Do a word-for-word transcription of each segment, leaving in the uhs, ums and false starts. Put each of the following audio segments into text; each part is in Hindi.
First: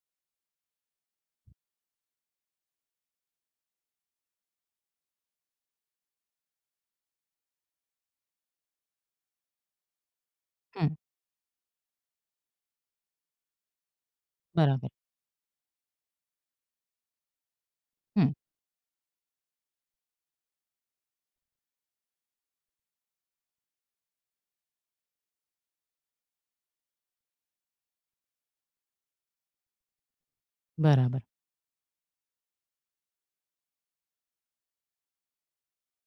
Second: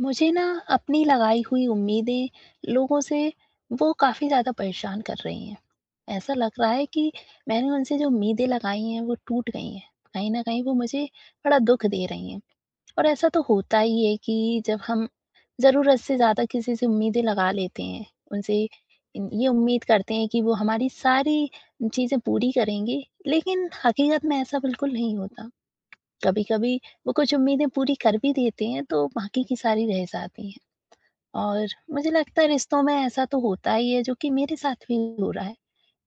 मुझे ना अपनी लगाई हुई उम्मीदें लोगों से वो काफ़ी ज़्यादा परेशान कर रही हैं। ऐसा लग रहा है कि मैंने उनसे जो उम्मीदें लगाई हैं वो टूट गई हैं। कहीं न कहीं वो हं, मुझे बड़ा दुःख दे रही हैं। और ऐसा तो होता ही है कि जब बराबर। हम ज़रूरत से ज़्यादा किसी से उम्मीदें लगा लेते हैं, हं, उनसे इन ये उम्मीद करते हैं कि वो हमारी सारी चीज़ें पूरी करेंगे, लेकिन हकीकत में ऐसा बिल्कुल नहीं होता। कभी-कभी वो कुछ उम्मीदें पूरी कर भी देते हैं तो बाकी की सारी रह जाती हैं। बराबर। और मुझे लगता है रिश्तों में ऐसा तो होता ही है जो कि मेरे साथ भी हो रहा है।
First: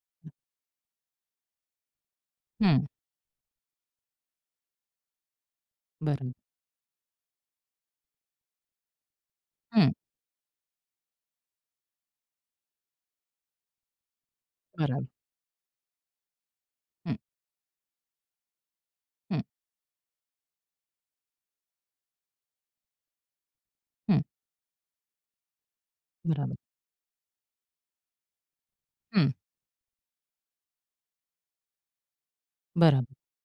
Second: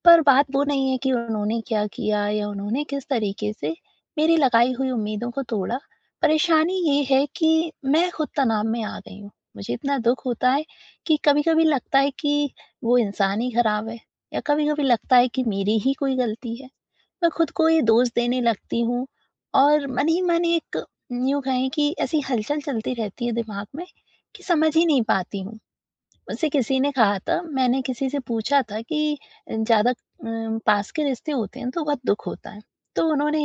पर बात वो नहीं है कि उन्होंने क्या किया या उन्होंने हं, किस तरीके से मेरी लगाई हुई उम्मीदों को तोड़ा। बराबर। परेशानी ये है कि मैं खुद तनाव में आ गई हूँ। मुझे हं, इतना दुःख होता है कि कभी-कभी लगता है कि वो इंसान ही खराब है या कभी-कभी बराबर। लगता है कि मेरी ही कोई गलती है। हं, मैं खुद को ये दोष देने लगती हूँ हं, और मन ही मन एक यूँ कहें कि ऐसी हलचल चलती रहती है दिमाग में हं, कि समझ ही नहीं पाती हूँ। मुझसे बराबर। किसी ने कहा था, मैंने किसी से पूछा था कि हं, ज़्यादा अम, पास के रिश्ते होते हैं तो बहुत दुख होता है। तो बराबर। उन्होंने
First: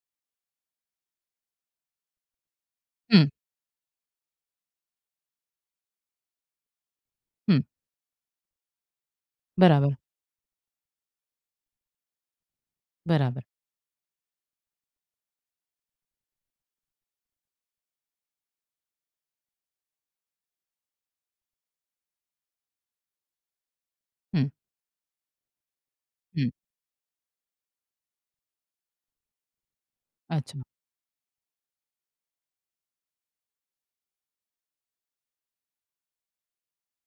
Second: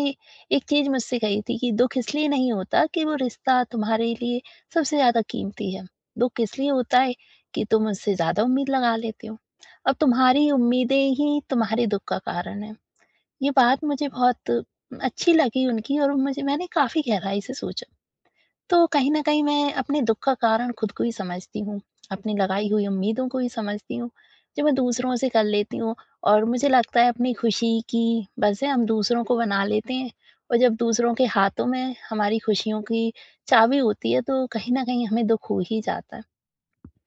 एक चीज़ मुझसे कही थी कि दुख इसलिए नहीं होता कि वो हं, रिश्ता तुम्हारे लिए सबसे ज़्यादा कीमती है। दुख इसलिए होता है हं, कि तुम उससे ज़्यादा उम्मीद लगा लेते हो। अब बराबर, तुम्हारी उम्मीदें ही तुम्हारे दुख का कारण है। बराबर। ये बात मुझे बहुत अच्छी लगी उनकी, और मुझे मैंने काफ़ी गहराई से सोचा। तो कहीं न कहीं मैं अपने दुःख का कारण खुद को ही समझती हूँ, अपनी लगाई हुई उम्मीदों को ही समझती हूँ, हुँ, जो मैं दूसरों से कर लेती हूँ। और हुँ, मुझे लगता है अपनी खुशी की वजह हम दूसरों को बना लेते हैं, और अच्छा, जब दूसरों के हाथों में हमारी खुशियों की चाबी होती है, तो कहीं न कहीं हमें दुःख हो ही जाता है।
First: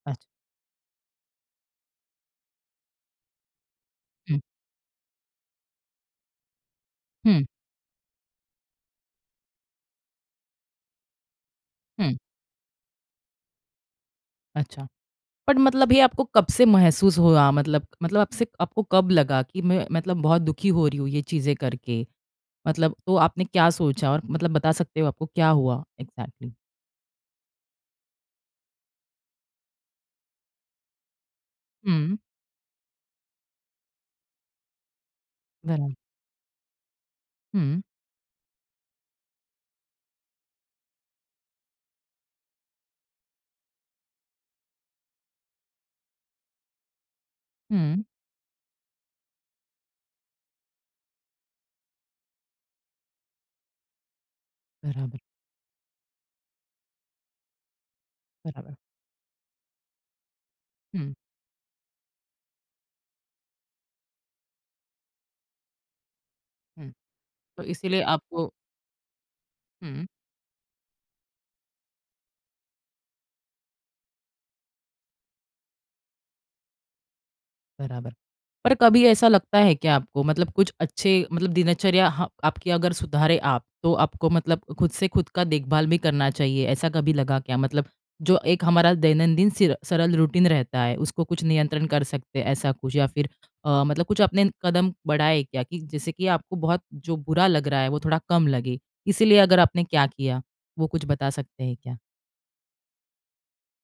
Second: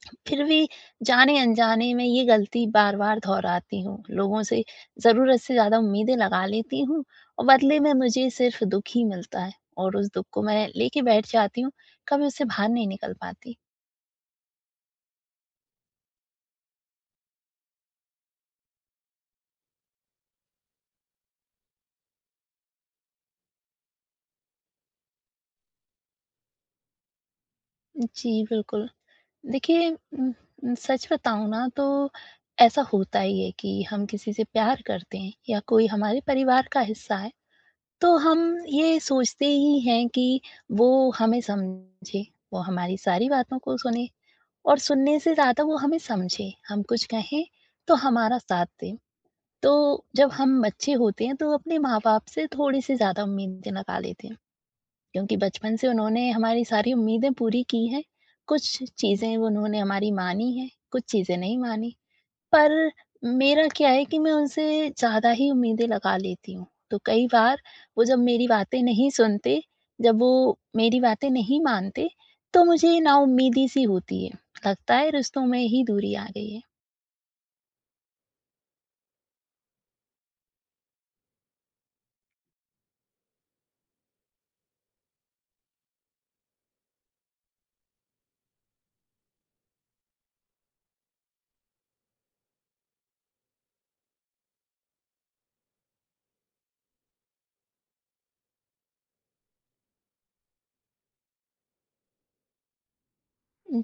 अच्छा। फिर भी जाने-अनजाने में ये गलती बार-बार दोहराती हूँ। हुँ, लोगों से ज़रूरत से ज़्यादा उम्मीदें लगा लेती हूँ हुँ, और बदले में मुझे सिर्फ़ दुःख ही मिलता है, और उस दुःख को मैं लेके बैठ जाती हूँ, हुँ, कभी उससे बाहर नहीं निकल पाती। अच्छा। बट मतलब ये आपको कब से महसूस हुआ? मतलब मतलब आपसे आपको कब लगा कि मैं मतलब बहुत दुखी हो रही हूँ ये चीज़ें करके? मतलब तो आपने क्या सोचा और मतलब बता सकते हो आपको क्या हुआ एग्ज़ैक्टली? जी, बिल्कुल। देखिए, उम, सच बताऊँ ना तो हुँ, ऐसा होता ही है कि हम किसी से प्यार करते हैं या कोई बराबर। हमारे परिवार का हिस्सा है, हुँ, तो हम ये सोचते ही हैं कि वो हमें समझे, वो हमारी सारी बातों को सुने, और सुनने से ज़्यादा वो हमें समझे, हम कुछ कहें तो हुँ, हमारा साथ दें। तो जब हम बच्चे होते हैं तो अपने माँ-बाप से थोड़ी-सी ज़्यादा उम्मीदें लगा लेते हैं, बराबर, क्योंकि बचपन से उन्होंने हमारी सारी उम्मीदें पूरी की हैं। बराबर। कुछ चीज़ें उन्होंने हमारी मानी हैं, कुछ हुँ, चीज़ें नहीं मानी। पर मेरा क्या है कि मैं उनसे ज़्यादा ही उम्मीदें लगा लेती हूँ। हुँ। तो कई बार तो इसीलिए वो जब मेरी आपको बातें नहीं सुनते, हुँ। जब वो मेरी बातें नहीं मानते, तो मुझे नाउम्मीदी सी होती है। लगता है रिश्तों में ही दूरी आ गई है। बराबर। पर कभी ऐसा लगता है क्या आपको मतलब कुछ अच्छे मतलब दिनचर्या ह आपकी अगर सुधारे आप, तो आपको मतलब खुद से खुद का देखभाल भी करना चाहिए, ऐसा कभी लगा क्या? मतलब जो एक हमारा दैनंदिन सिर सरल रूटीन रहता है, उसको कुछ नियंत्रण कर सकते हैं, ऐसा कुछ? या फिर अ, मतलब कुछ आपने कदम बढ़ाए क्या कि जैसे कि आपको बहुत जो बुरा लग रहा है, वो थोड़ा कम लगे, इसीलिए अगर आपने क्या किया, वो कुछ बता सकते हैं क्या?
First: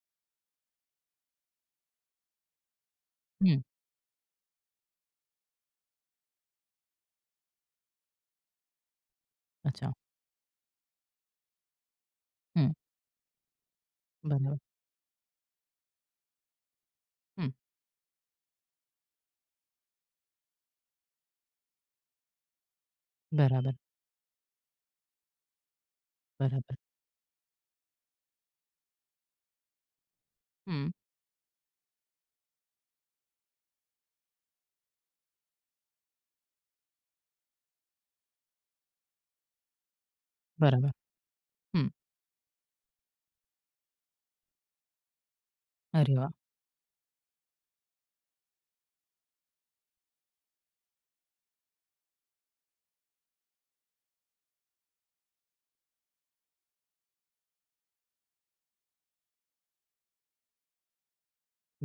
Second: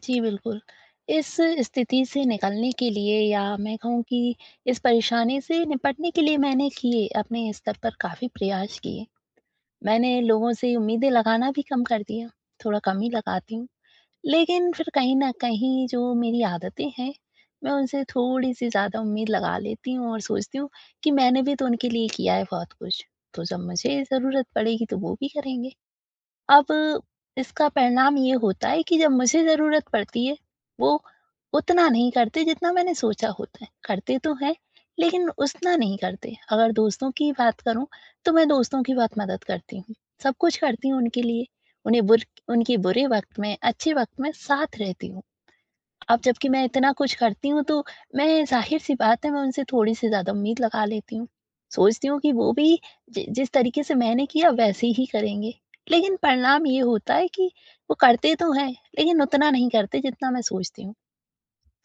जी, बिल्कुल। इस स्थिति से निकलने के लिए, या हुँ, मैं कहूँ कि इस परेशानी से निपटने के लिए, मैंने किए अपने स्तर पर काफ़ी प्रयास किए। अच्छा। मैंने लोगों से उम्मीदें लगाना भी कम कर दिया, हुँ, थोड़ा कम ही लगाती हूँ। बराबर। लेकिन फिर कहीं न कहीं जो मेरी आदतें हैं, हुँ, मैं उनसे थोड़ी-सी ज़्यादा उम्मीद लगा लेती हूँ और सोचती हूँ कि मैंने भी तो उनके लिए किया है बहुत कुछ, तो जब बराबर, मुझे ज़रूरत पड़ेगी तो वो भी करेंगे। अब बराबर। इसका परिणाम ये होता है कि जब मुझे ज़रूरत पड़ती है, वो हुँ, उतना नहीं करते जितना मैंने सोचा होता है। करते तो हैं, लेकिन उतना नहीं करते। अगर दोस्तों की बात करूँ, तो मैं दोस्तों की बहुत मदद करती हूँ। सब कुछ करती बराबर। हूँ उनके लिए। हुँ। उन्हें बुर उनके बुरे वक़्त में, अच्छे वक़्त में साथ रहती हूँ। अरे अब वाह! जबकि मैं इतना कुछ करती हूँ, तो मैं, ज़ाहिर-सी बात है, मैं उनसे थोड़ी-सी ज़्यादा उम्मीद लगा लेती हूँ। सोचती हूँ कि वो भी जि जिस तरीके से मैंने किया वैसे ही करेंगे। लेकिन परिणाम ये होता है कि वो करते तो हैं, लेकिन उतना नहीं करते जितना मैं सोचती हूँ।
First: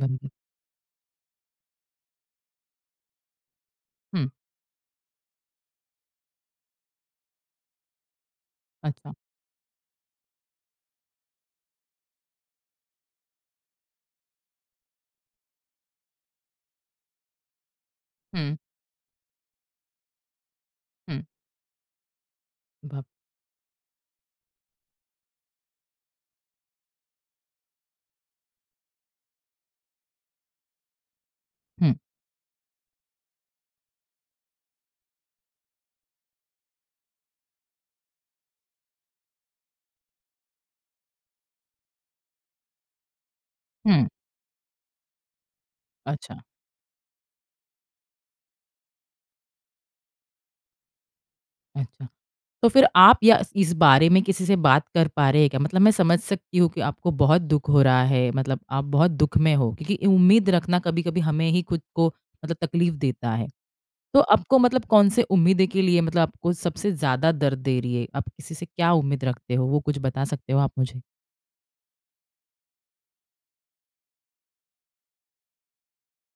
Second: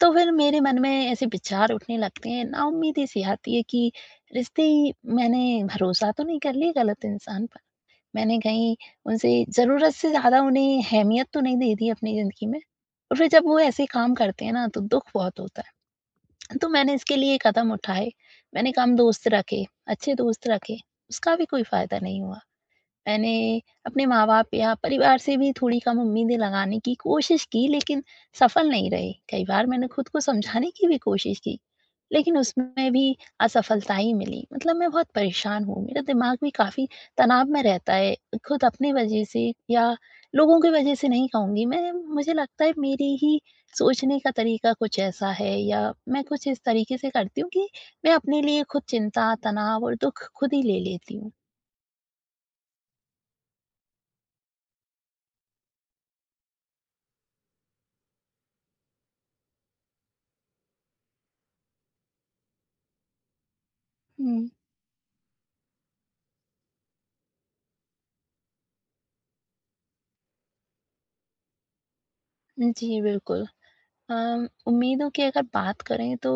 तो फिर मेरे मन में ऐसे विचार उठने लगते हैं, नाउम्मीदी-सी आती है कि हुँ, रिश्ते ही, मैंने भरोसा तो नहीं कर लिया गलत इंसान पर। मैंने कहीं अच्छा। उनसे ज़रूरत से ज़्यादा उन्हें अहमियत तो नहीं दे दी अपनी ज़िंदगी में। और फिर जब वो ऐसे काम करते हैं ना, तो दुःख बहुत होता है। तो मैंने इसके लिए कदम उठाए, हुँ, मैंने कम दोस्त रखे, अच्छे दोस्त रखे, हुँ, उसका भी कोई फ़ायदा नहीं हुआ। बाप मैंने अपने माँ-बाप या परिवार से भी थोड़ी कम उम्मीदें लगाने की कोशिश की, लेकिन सफल नहीं रही। कई बार मैंने खुद को समझाने की भी कोशिश की, हुँ, लेकिन उसमें भी असफलता ही मिली। मतलब मैं बहुत परेशान हूँ, मेरा दिमाग भी काफ़ी तनाव में रहता है। खुद अपनी वजह से या लोगों की वजह से नहीं कहूँगी मैं, मुझे लगता है मेरी ही हुँ, सोचने का तरीका कुछ ऐसा है, या मैं अच्छा, कुछ इस तरीके से करती हूँ कि मैं अपने लिए खुद चिंता, तनाव और दुःख खुद ही ले लेती हूँ। अच्छा। तो फिर आप या इस इस बारे में किसी से बात कर पा रहे हैं क्या? मतलब मैं समझ सकती हूँ कि आपको बहुत दुःख हो रहा है, मतलब आप बहुत दुःख में हो क्योंकि उम्मीद रखना कभी-कभी हमें ही खुद को मतलब तकलीफ़ देता है। तो हुँ। आपको मतलब कौन-से उम्मीदें के लिए मतलब आपको सबसे ज़्यादा दर्द दे रही है? आप किसी से क्या उम्मीद रखते हो? वो कुछ बता सकते हो आप मुझे? जी, बिल्कुल। अम, उम्मीदों की अगर बात करें, तो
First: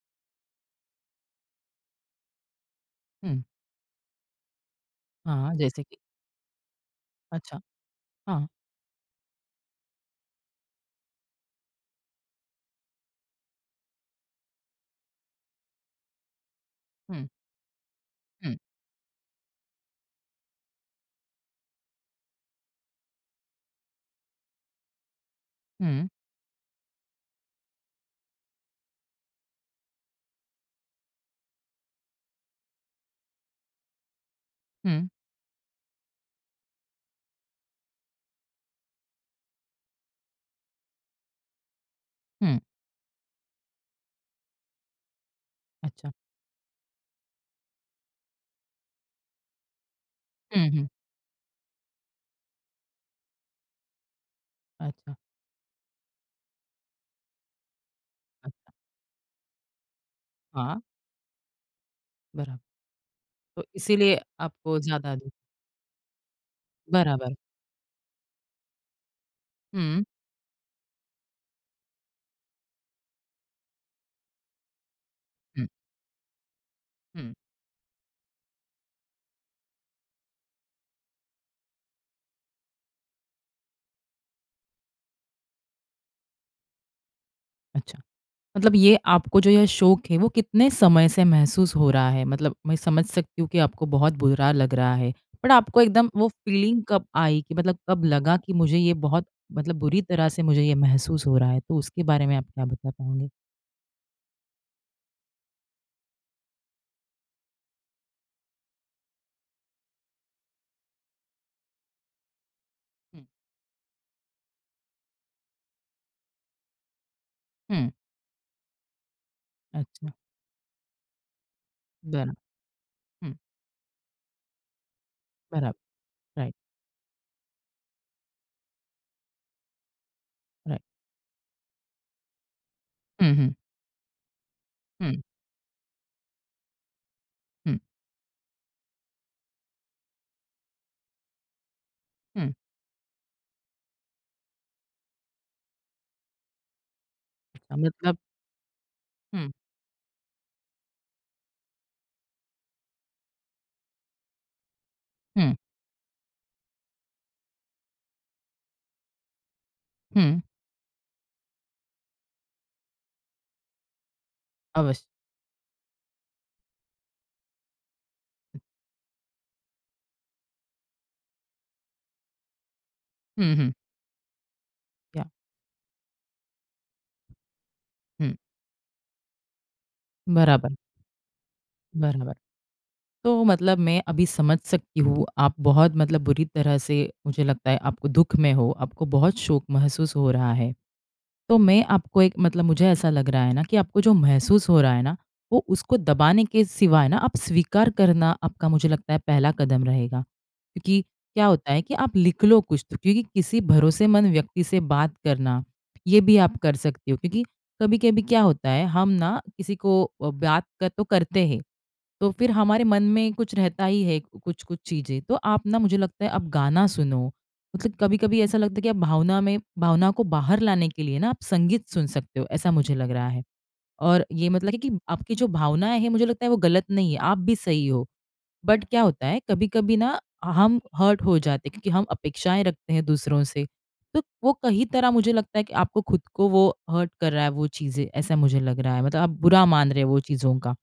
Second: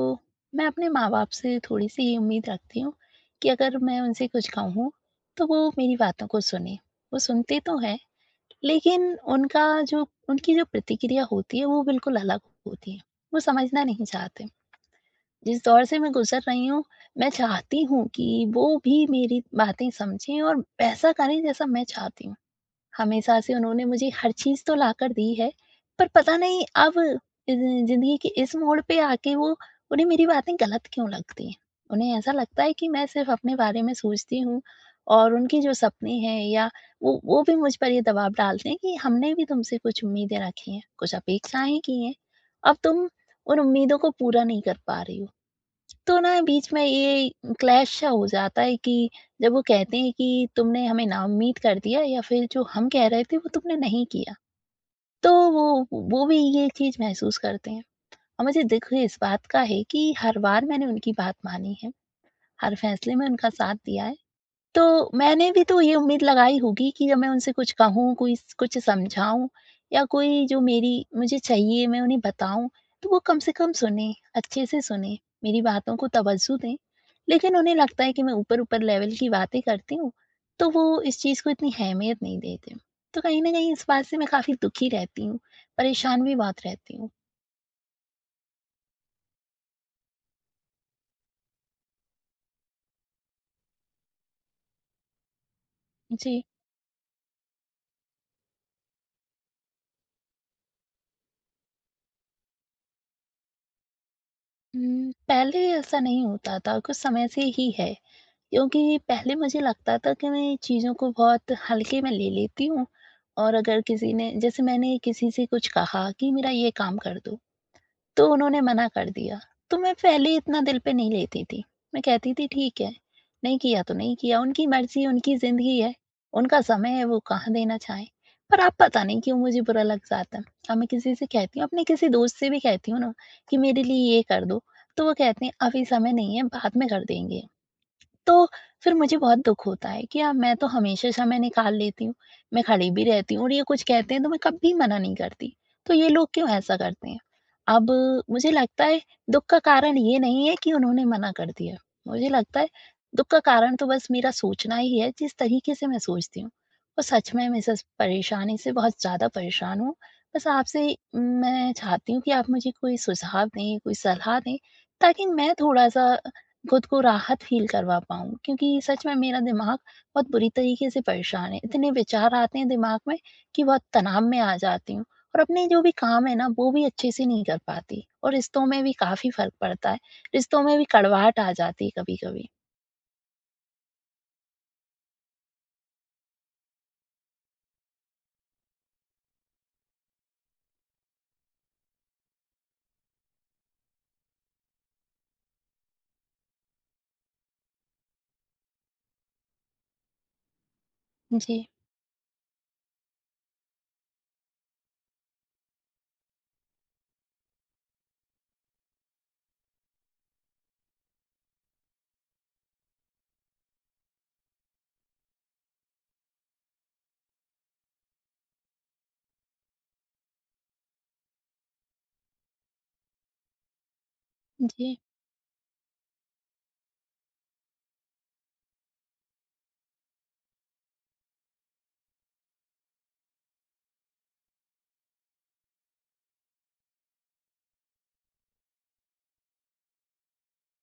मैं अपने माँ-बाप से थोड़ी-सी ये उम्मीद रखती हूँ हुँ, कि अगर मैं उनसे कुछ कहूँ, तो हाँ, वो जैसे मेरी कि बातों को सुनें। वो सुनते अच्छा, तो हैं, हाँ। लेकिन उनका जो उनकी जो प्रतिक्रिया होती है, वो बिल्कुल अलग होती है। वो समझना नहीं चाहते। जिस दौर से मैं गुज़र रही हूँ, हुँ, मैं चाहती हूँ कि हुँ, वो भी मेरी बातें समझें और वैसा करें जैसा मैं चाहती हूँ। हमेशा से उन्होंने मुझे हर चीज़ तो लाकर दी है, पर हुँ, पता नहीं अब अ, ज़िंदगी के इस मोड़ पे आके वो उन्हें मेरी बातें गलत क्यों लगती हैं। उन्हें ऐसा लगता है कि मैं सिर्फ़ अपने बारे में सोचती हूँ, हुँ, और उनके जो सपने हैं, या वो वो भी मुझ पर ये दबाव डालते हैं कि हमने भी तुमसे कुछ उम्मीदें रखी हैं, कुछ अपेक्षाएँ की हैं, हुँ, अब तुम उन उम्मीदों को पूरा नहीं कर पा रही हो। अच्छा। तो ना बीच में ये क्लैश सा हो जाता है कि जब वो कहते हैं कि हुँ, तुमने हुँ। हमें नाउम्मीद कर दिया, या फिर जो हम कह रहे थे वो तुमने नहीं किया। अच्छा, तो वो वो भी ये चीज़ महसूस करते हैं। और मुझे अच्छा। दुख इस बात का है कि हर बार हाँ, मैंने उनकी बात मानी है, बराबर। हर फैसले में उनका तो साथ दिया है। इसीलिए आपको तो ज़्यादा दूर मैंने भी तो ये उम्मीद लगाई होगी कि जब मैं बराबर। उनसे कुछ कहूँ, कोई स कुछ समझाऊँ, या हुँ, कोई जो मेरी मुझे चाहिए मैं उन्हें बताऊँ, तो वो कम से कम सुनें, अच्छे से सुनें, मेरी हुँ, बातों को तवज्जो दें। हुँ। लेकिन उन्हें लगता है कि मैं ऊपर-ऊपर लेवल की बातें करती हूँ, तो वो इस चीज़ को इतनी अहमियत नहीं देते। तो कहीं न कहीं इस बात से मैं काफ़ी दुखी रहती हूँ, परेशान भी बहुत रहती हूँ। अच्छा, मतलब ये आपको जो यह शौक है, वो कितने समय से महसूस हो रहा है? मतलब मैं समझ सकती हूँ कि आपको बहुत बुरा लग रहा है, बट आपको एकदम वो जी। फीलिंग कब आई कि मतलब कब लगा कि मुझे ये बहुत मतलब बुरी तरह से मुझे ये महसूस हो रहा है? तो उसके बारे में आप क्या बता पाओगे? उम, पहले ऐसा नहीं होता था, कुछ समय से ही है। क्योंकि पहले मुझे लगता था कि मैं चीज़ों को बहुत हल्के में ले लेती हूँ, हुँ, और अगर किसी ने, जैसे मैंने किसी से कुछ कहा कि मेरा ये काम कर दो, हुँ, तो उन्होंने मना कर दिया। तो मैं अच्छा, पहले इतना दिल पे नहीं लेती थी। मैं बरा कहती थी ठीक है, हुँ, नहीं किया तो नहीं किया, उनकी मर्ज़ी, उनकी ज़िंदगी बराबर, है, राइट, उनका समय है वो कहाँ देना चाहें। पर अब पता नहीं क्यों मुझे बुरा लग जाता है। अब राइट। मैं किसी से कहती हूँ, अपने किसी दोस्त से भी कहती हूँ ना, हुँ, हुँ, कि मेरे लिए ये कर दो, तो हुँ, वो कहते हैं अभी समय नहीं है, बाद में कर देंगे। हुँ, तो फिर मुझे बहुत दुख होता है कि यार, मैं तो हमेशा समय निकाल लेती हूँ, हुँ। मैं खड़ी भी रहती हूँ, और ये कुछ कहते हैं तो मैं कभी मना नहीं करती, तो ये लोग क्यों ऐसा करते हैं? अच्छा अब मतलब मुझे लगता है दुख हुँ, का कारण ये नहीं है कि उन्होंने मना कर दिया, मुझे लगता है दुख का कारण तो बस मेरा सोचना ही है, जिस हुँ, तरीके से मैं सोचती हूँ। और सच में मैं इस इस परेशानी से बहुत ज़्यादा परेशान हूँ। हुँ। बस आपसे मैं चाहती हूँ कि आप मुझे कोई सुझाव दें, कोई सलाह दें, अवश्य। ताकि मैं थोड़ा-सा खुद को राहत फ़ील करवा पाऊँ, क्योंकि सच में मेरा दिमाग बहुत बुरी तरीके से परेशान है। इतने विचार आते हैं दिमाग में हम्म, कि हम्म। बहुत तनाव में आ जाती हूँ, या और अपने जो भी काम है ना, वो भी अच्छे से नहीं कर पाती, और हम्म रिश्तों में भी काफ़ी फ़र्क पड़ता है। रिश्तों में बराबर भी कड़वाहट आ जाती है बरना बर कभी-कभी। तो मतलब मैं अभी समझ सकती हूँ, आप बहुत मतलब बुरी तरह से मुझे लगता है आपको दुःख में हो, आपको बहुत शोक महसूस हो रहा है। तो मैं आपको एक मतलब मुझे ऐसा लग रहा है ना कि आपको जो महसूस हो रहा है ना, वो उसको दबाने के सिवाय ना आप स्वीकार करना आपका मुझे लगता है पहला कदम रहेगा। क्योंकि क्या जी, होता है कि आप लिख लो कुछ तो क्योंकि किसी भरोसेमंद व्यक्ति से बात करना, ये भी आप कर सकती हो क्योंकि कभी-कभी क्या होता है हम ना किसी को अ, बात कर तो करते हैं। तो फिर हमारे मन में कुछ रहता ही है कुछ-कुछ चीज़ें। तो आप ना मुझे लगता है आप गाना सुनो। मतलब कभी-कभी ऐसा लगता है कि आप भावना में भावना को बाहर लाने के लिए ना आप संगीत सुन सकते हो, ऐसा मुझे लग रहा है। और ये मतलब है कि जी। आपकी जो भावनाएँ हैं मुझे लगता है वो गलत नहीं है, आप भी सही हो। बट क्या होता है कभी-कभी ना हम हर्ट हो जाते हैं क्योंकि हम अपेक्षाएँ रखते हैं दूसरों से। तो वो कहीं तरह मुझे लगता है कि आपको खुद को वो हर्ट कर रहा है वो चीज़ें, ऐसा मुझे लग रहा है। मतलब आप बुरा मान रहे हो वो चीज़ों का।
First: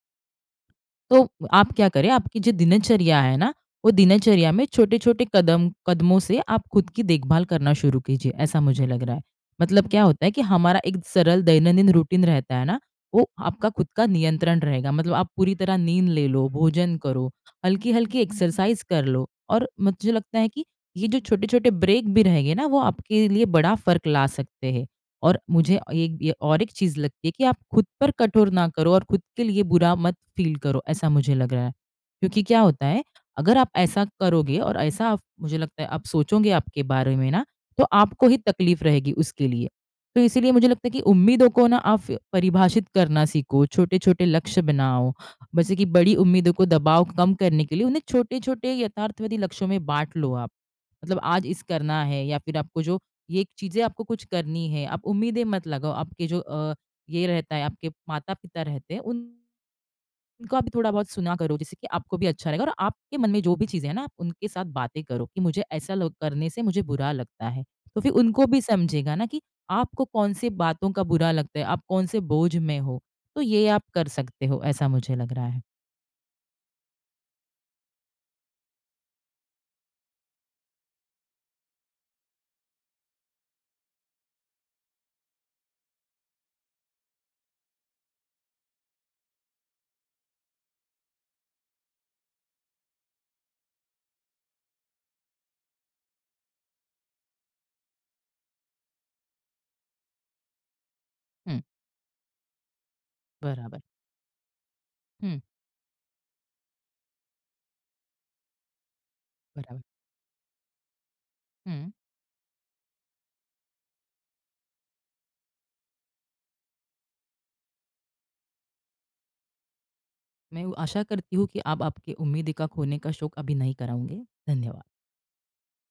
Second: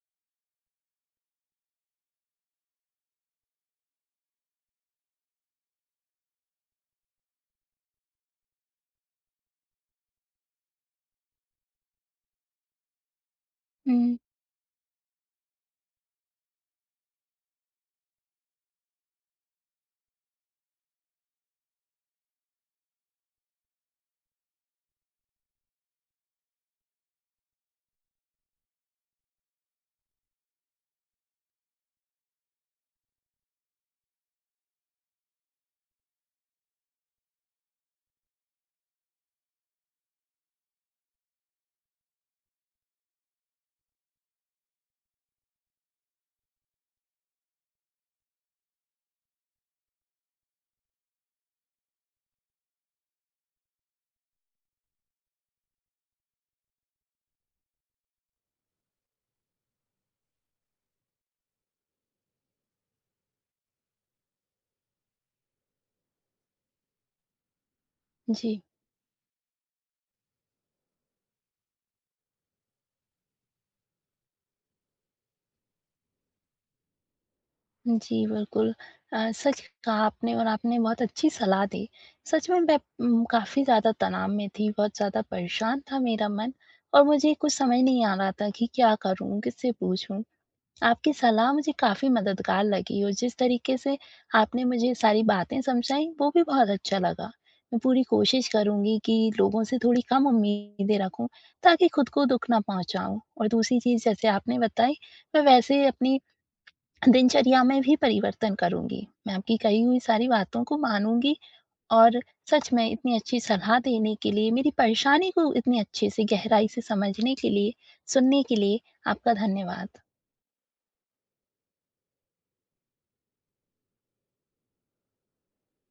तो आप क्या करें, आपकी जो दिनचर्या है ना, वो दिनचर्या में छोटे-छोटे कदम कदमों से आप खुद की देखभाल करना शुरू कीजिए, ऐसा मुझे लग रहा है। मतलब क्या होता है कि हमारा एक सरल दैनंदिन रूटीन रहता है ना, वो आपका खुद का हुँ, नियंत्रण रहेगा। मतलब आप पूरी तरह नींद ले लो, भोजन करो, हल्की-हल्की एक्सरसाइज कर लो और मुझे लगता है कि ये जो छोटे-छोटे ब्रेक भी रहेंगे ना, वो आपके लिए बड़ा फ़र्क ला सकते हैं। और मुझे एक ये और एक चीज़ लगती है कि आप खुद पर कठोर ना करो और खुद के लिए बुरा मत फ़ील करो, ऐसा मुझे लग रहा है। क्योंकि क्या होता है, अगर आप ऐसा करोगे और ऐसा आप मुझे लगता है आप सोचोगे आपके बारे में ना, तो आपको ही तकलीफ़ रहेगी उसके लिए। तो इसीलिए मुझे लगता है कि उम्मीदों को ना आप परिभाषित करना सीखो, छोटे-छोटे लक्ष्य बनाओ। वैसे कि बड़ी उम्मीदों को दबाव कम करने के लिए उन्हें छोटे-छोटे यथार्थवादी लक्ष्यों में बाँट लो आप। मतलब आज इस करना है या फिर आपको जो ये चीज़ें आपको कुछ करनी है, आप उम्मीदें मत लगाओ। आपके जो अ, ये रहता है, आपके माता-पिता रहते हैं, उनको आप थोड़ा बहुत सुना करो, जिससे कि आपको भी अच्छा रहेगा और आपके मन में जो भी चीज़ें हैं ना, आप उनके साथ बातें करो कि मुझे ऐसा लोग करने से मुझे बुरा लगता है। तो फिर उनको जी। भी समझेगा ना कि आपको कौन-सी बातों का बुरा लगता है, आप कौन-से बोझ में हो। तो ये आप कर सकते हो, ऐसा मुझे लग रहा है। जी, बिल्कुल। अ, सच कहा आपने, और आपने बहुत अच्छी सलाह दी। सच में मैं उम, काफ़ी ज़्यादा तनाव में थी, बहुत ज़्यादा परेशान था मेरा मन, और मुझे कुछ समझ नहीं आ रहा था कि क्या करूँ, किससे पूछूँ? आपकी सलाह मुझे काफ़ी मददगार लगी, और जिस तरीके से आपने मुझे सारी बातें समझाईं, वो भी बहुत अच्छा लगा। मैं पूरी कोशिश करूँगी कि लोगों से थोड़ी कम उम्मीदें रखूँ, हुँ, ताकि खुद को दुःख ना पहुँचाऊँ, और दूसरी बराबर। चीज़ जैसे आपने बताई, हुँ, मैं वैसे अपनी दिनचर्या में भी परिवर्तन करूँगी। मैं आपकी कही बराबर। हुई सारी बातों को मानूँगी, हुँ। और सच में इतनी अच्छी सलाह देने के लिए, मेरी परेशानी को इतनी अच्छे से गहराई से समझने के लिए, सुनने के लिए, आपका धन्यवाद। मैं आशा करती हूँ कि आप आपके उम्मीद का खोने का शौक अभी नहीं कराओगे। धन्यवाद।